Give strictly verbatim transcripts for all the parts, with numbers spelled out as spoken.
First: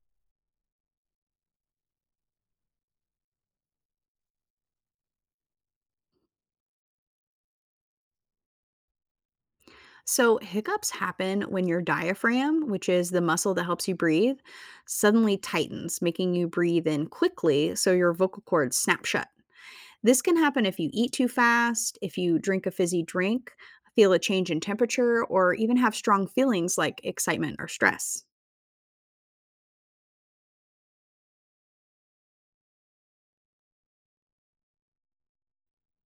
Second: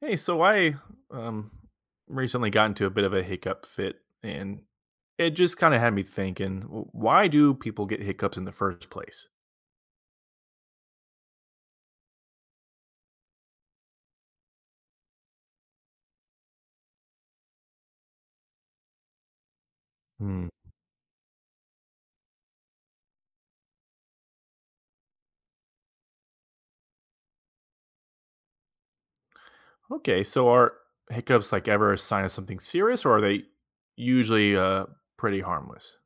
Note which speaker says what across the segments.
Speaker 1: Hey, so I um recently got into a bit of a hiccup fit, and it just kind of had me thinking, "W- Why do people get hiccups in the first place?"
Speaker 2: So, hiccups happen when your diaphragm, which is the muscle that helps you breathe, suddenly tightens, making you breathe in quickly so your vocal cords snap shut. This can
Speaker 1: Hmm.
Speaker 2: happen if you eat too fast, if you drink a fizzy drink, feel a change in temperature, or even have strong feelings like excitement or stress.
Speaker 1: Okay, so are hiccups like ever a sign of something serious, or are they usually uh pretty harmless?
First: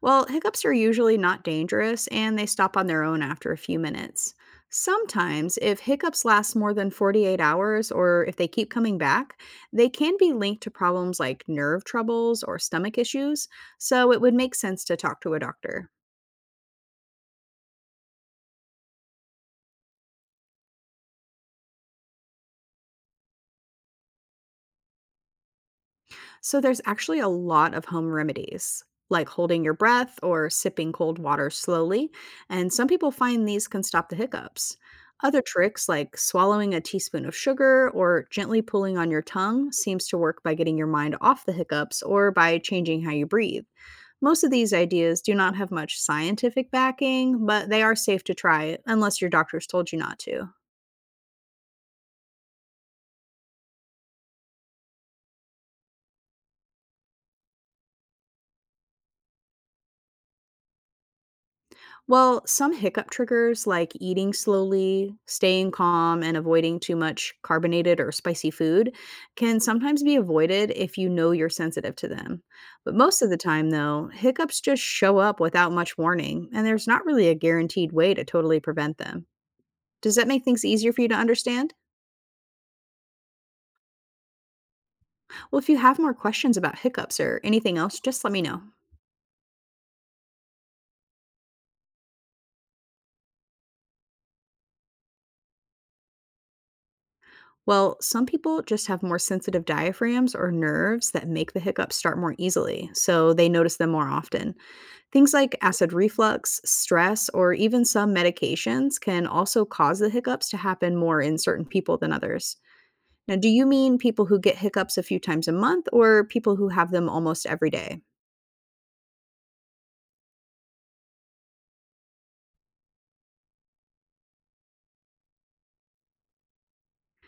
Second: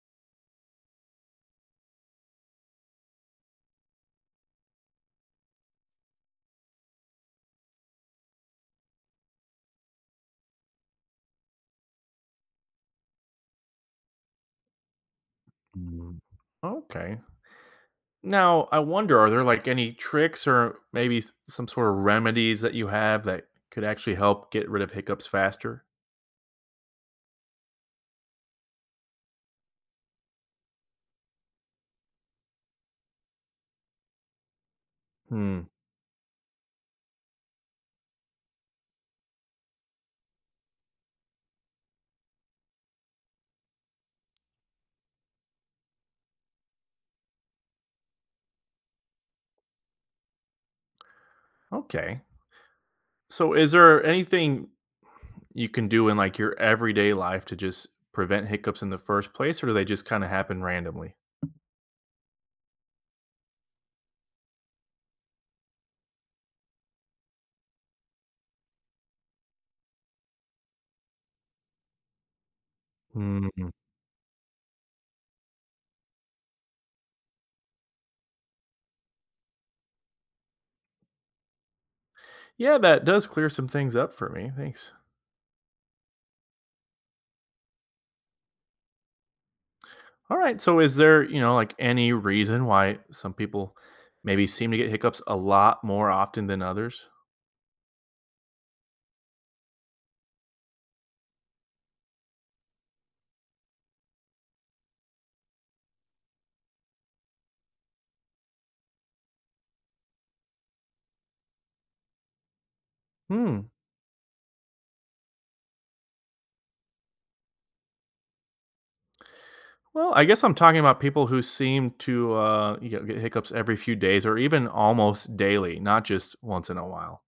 Speaker 2: Well, hiccups are usually not dangerous and they stop on their own after a few minutes. Sometimes, if hiccups last more than forty-eight hours or if they keep coming back, they can be linked to problems like nerve troubles or stomach issues, so it would make sense to talk to a doctor.
Speaker 1: Mm. Okay. Now, I wonder, are there like any tricks or maybe s- some sort of remedies that you have that could actually help get rid of hiccups faster?
Speaker 2: So there's actually a lot of home remedies, like holding your breath or sipping cold water slowly. And some people find these can stop the hiccups. Other
Speaker 1: Hmm.
Speaker 2: tricks like swallowing a teaspoon of sugar or gently pulling on your tongue seems to work by getting your mind off the hiccups or by changing how you breathe. Most of these ideas do not have much scientific backing, but they are safe to try unless your doctor's told you not to.
Speaker 1: Okay. So, is there anything you can do in like your everyday life to just prevent hiccups in the first place, or do they just kind of happen randomly?
Speaker 2: Well, some hiccup triggers like eating slowly, staying calm, and avoiding too much carbonated or spicy food can sometimes be avoided if you know you're sensitive to them. But most of the
Speaker 1: Mm.
Speaker 2: time, though, hiccups just show up without much warning, and there's not really a guaranteed way to totally prevent them. Does that make things easier for you to understand?
Speaker 1: Yeah, that does clear some things up for me. Thanks.
Speaker 2: Well, if you have more questions about hiccups or anything else, just let me know.
Speaker 1: All right. So, is there, you know, like any reason why some people maybe seem to get hiccups a lot more often than others?
Speaker 2: Well, some people just have more sensitive diaphragms or nerves that make the hiccups start more easily, so they notice them more often. Things like acid reflux, stress, or even some medications can also cause the hiccups to happen more in certain people than others. Now, do
Speaker 1: Hmm.
Speaker 2: you mean people who get hiccups a few times a month or people who have them almost every day?
Speaker 1: Well, I guess I'm talking about people who seem to uh, you know, get hiccups every few days or even almost daily, not just once in a while.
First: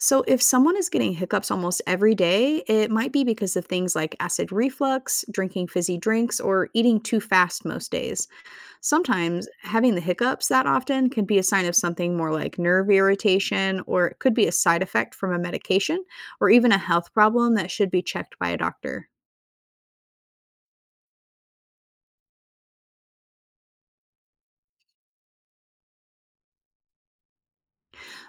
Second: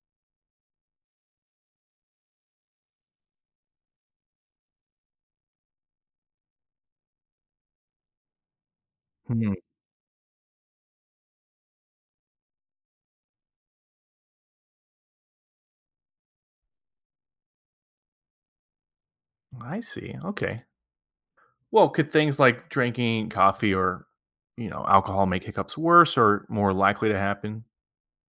Speaker 2: So, if someone is getting hiccups almost every day, it might be because of things like acid reflux, drinking fizzy drinks, or eating too fast most days. Sometimes
Speaker 1: Hmm.
Speaker 2: having the hiccups that often can be a sign of something more like nerve irritation, or it could be a side effect from a medication, or even a health problem that should be checked by a doctor.
Speaker 1: I see. Okay. Well, could things like drinking coffee or, you know, alcohol make hiccups worse or more likely to happen?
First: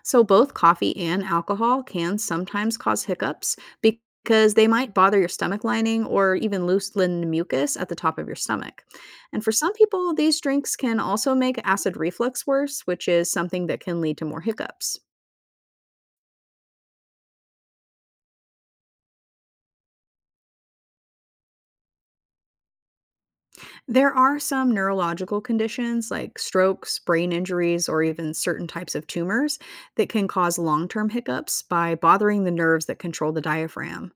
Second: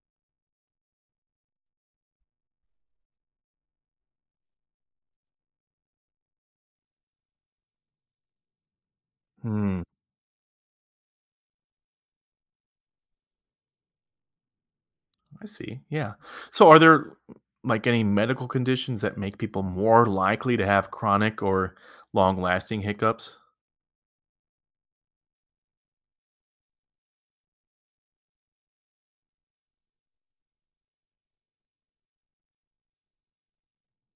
Speaker 2: So, both coffee and alcohol can sometimes cause hiccups because they might bother your stomach lining or even loosen the mucus at the top of your stomach. And for some
Speaker 1: Hmm,
Speaker 2: people, these drinks can also make acid reflux worse, which is something that can lead to more hiccups.
Speaker 1: I see. Yeah. So are there like any medical conditions that make people more likely to have chronic or long-lasting hiccups?
Speaker 2: There are some neurological conditions like strokes, brain injuries, or even certain types of tumors that can cause long term hiccups by bothering the nerves that control the diaphragm.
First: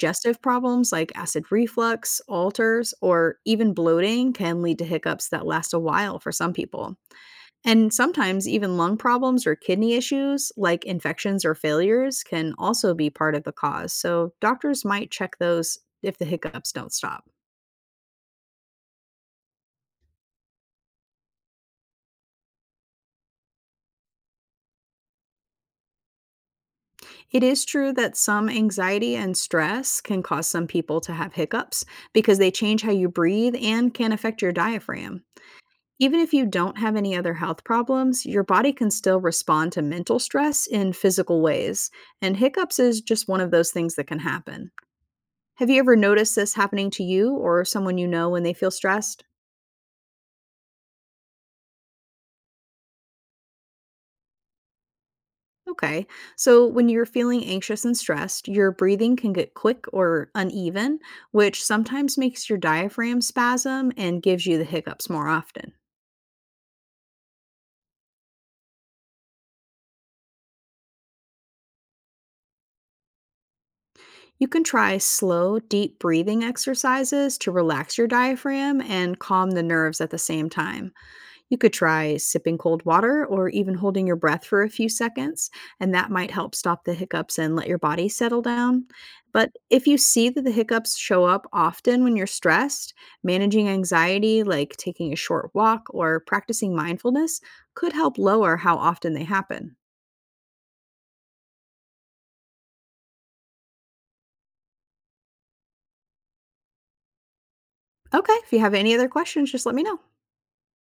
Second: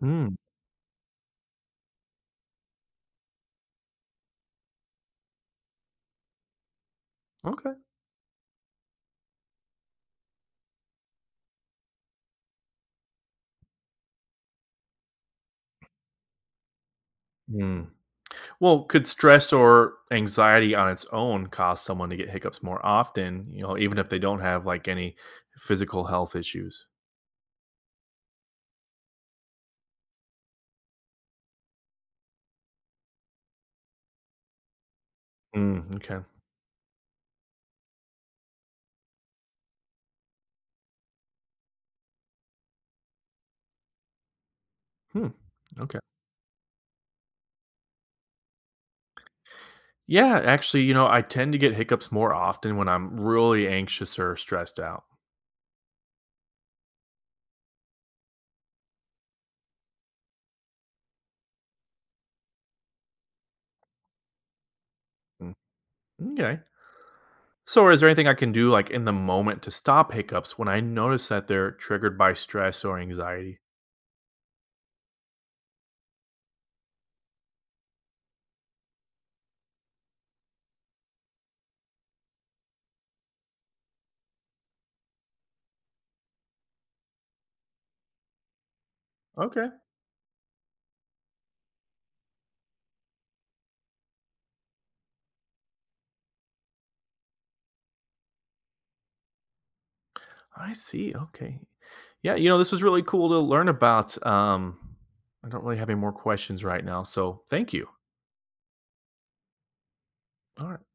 Speaker 1: Hmm.
Speaker 2: problems like acid reflux, ulcers, or even bloating can lead to hiccups that last a while for some people.
Speaker 1: Okay.
Speaker 2: And sometimes even lung problems or kidney issues like infections or failures can also be part of the cause. So doctors might check those if the hiccups don't stop.
Speaker 1: Hmm. Well, could stress or anxiety on its own cause someone to get hiccups more often, you know, even if they don't have like any physical health issues?
Speaker 2: It is true that some anxiety and stress can cause some people to have hiccups because they change how you breathe and can affect your diaphragm.
Speaker 1: Mm, okay.
Speaker 2: Even if you don't have any other health problems, your body can still respond to mental stress in physical ways, and hiccups is just one of those things that can happen.
Speaker 1: Hmm.
Speaker 2: Have you ever
Speaker 1: Okay.
Speaker 2: noticed this happening to you or someone you know when they feel stressed?
Speaker 1: Yeah, actually, you know, I tend to get hiccups more often when I'm really anxious or stressed out.
Speaker 2: Okay. So when you're feeling anxious and stressed, your breathing can get quick or uneven, which sometimes makes your diaphragm spasm and gives you the hiccups more
Speaker 1: Mm,
Speaker 2: often.
Speaker 1: okay. So, is there anything I can do like in the moment to stop hiccups when I notice that they're triggered by stress or anxiety?
Speaker 2: You can try slow, deep breathing exercises to relax your diaphragm and calm the nerves at the same time. You could try sipping cold water or even holding your breath for a few seconds, and that might help stop the hiccups and let your body settle down. But
Speaker 1: Okay.
Speaker 2: if you see that the hiccups show up often when you're stressed, managing anxiety, like taking a short walk or practicing mindfulness, could help lower how often they happen.
Speaker 1: I see. Okay. Yeah, you know, this was really cool to learn about. Um I don't really have any more questions right now, so thank you.
Speaker 2: Okay, if you have any other questions, just let me know.
Speaker 1: All right.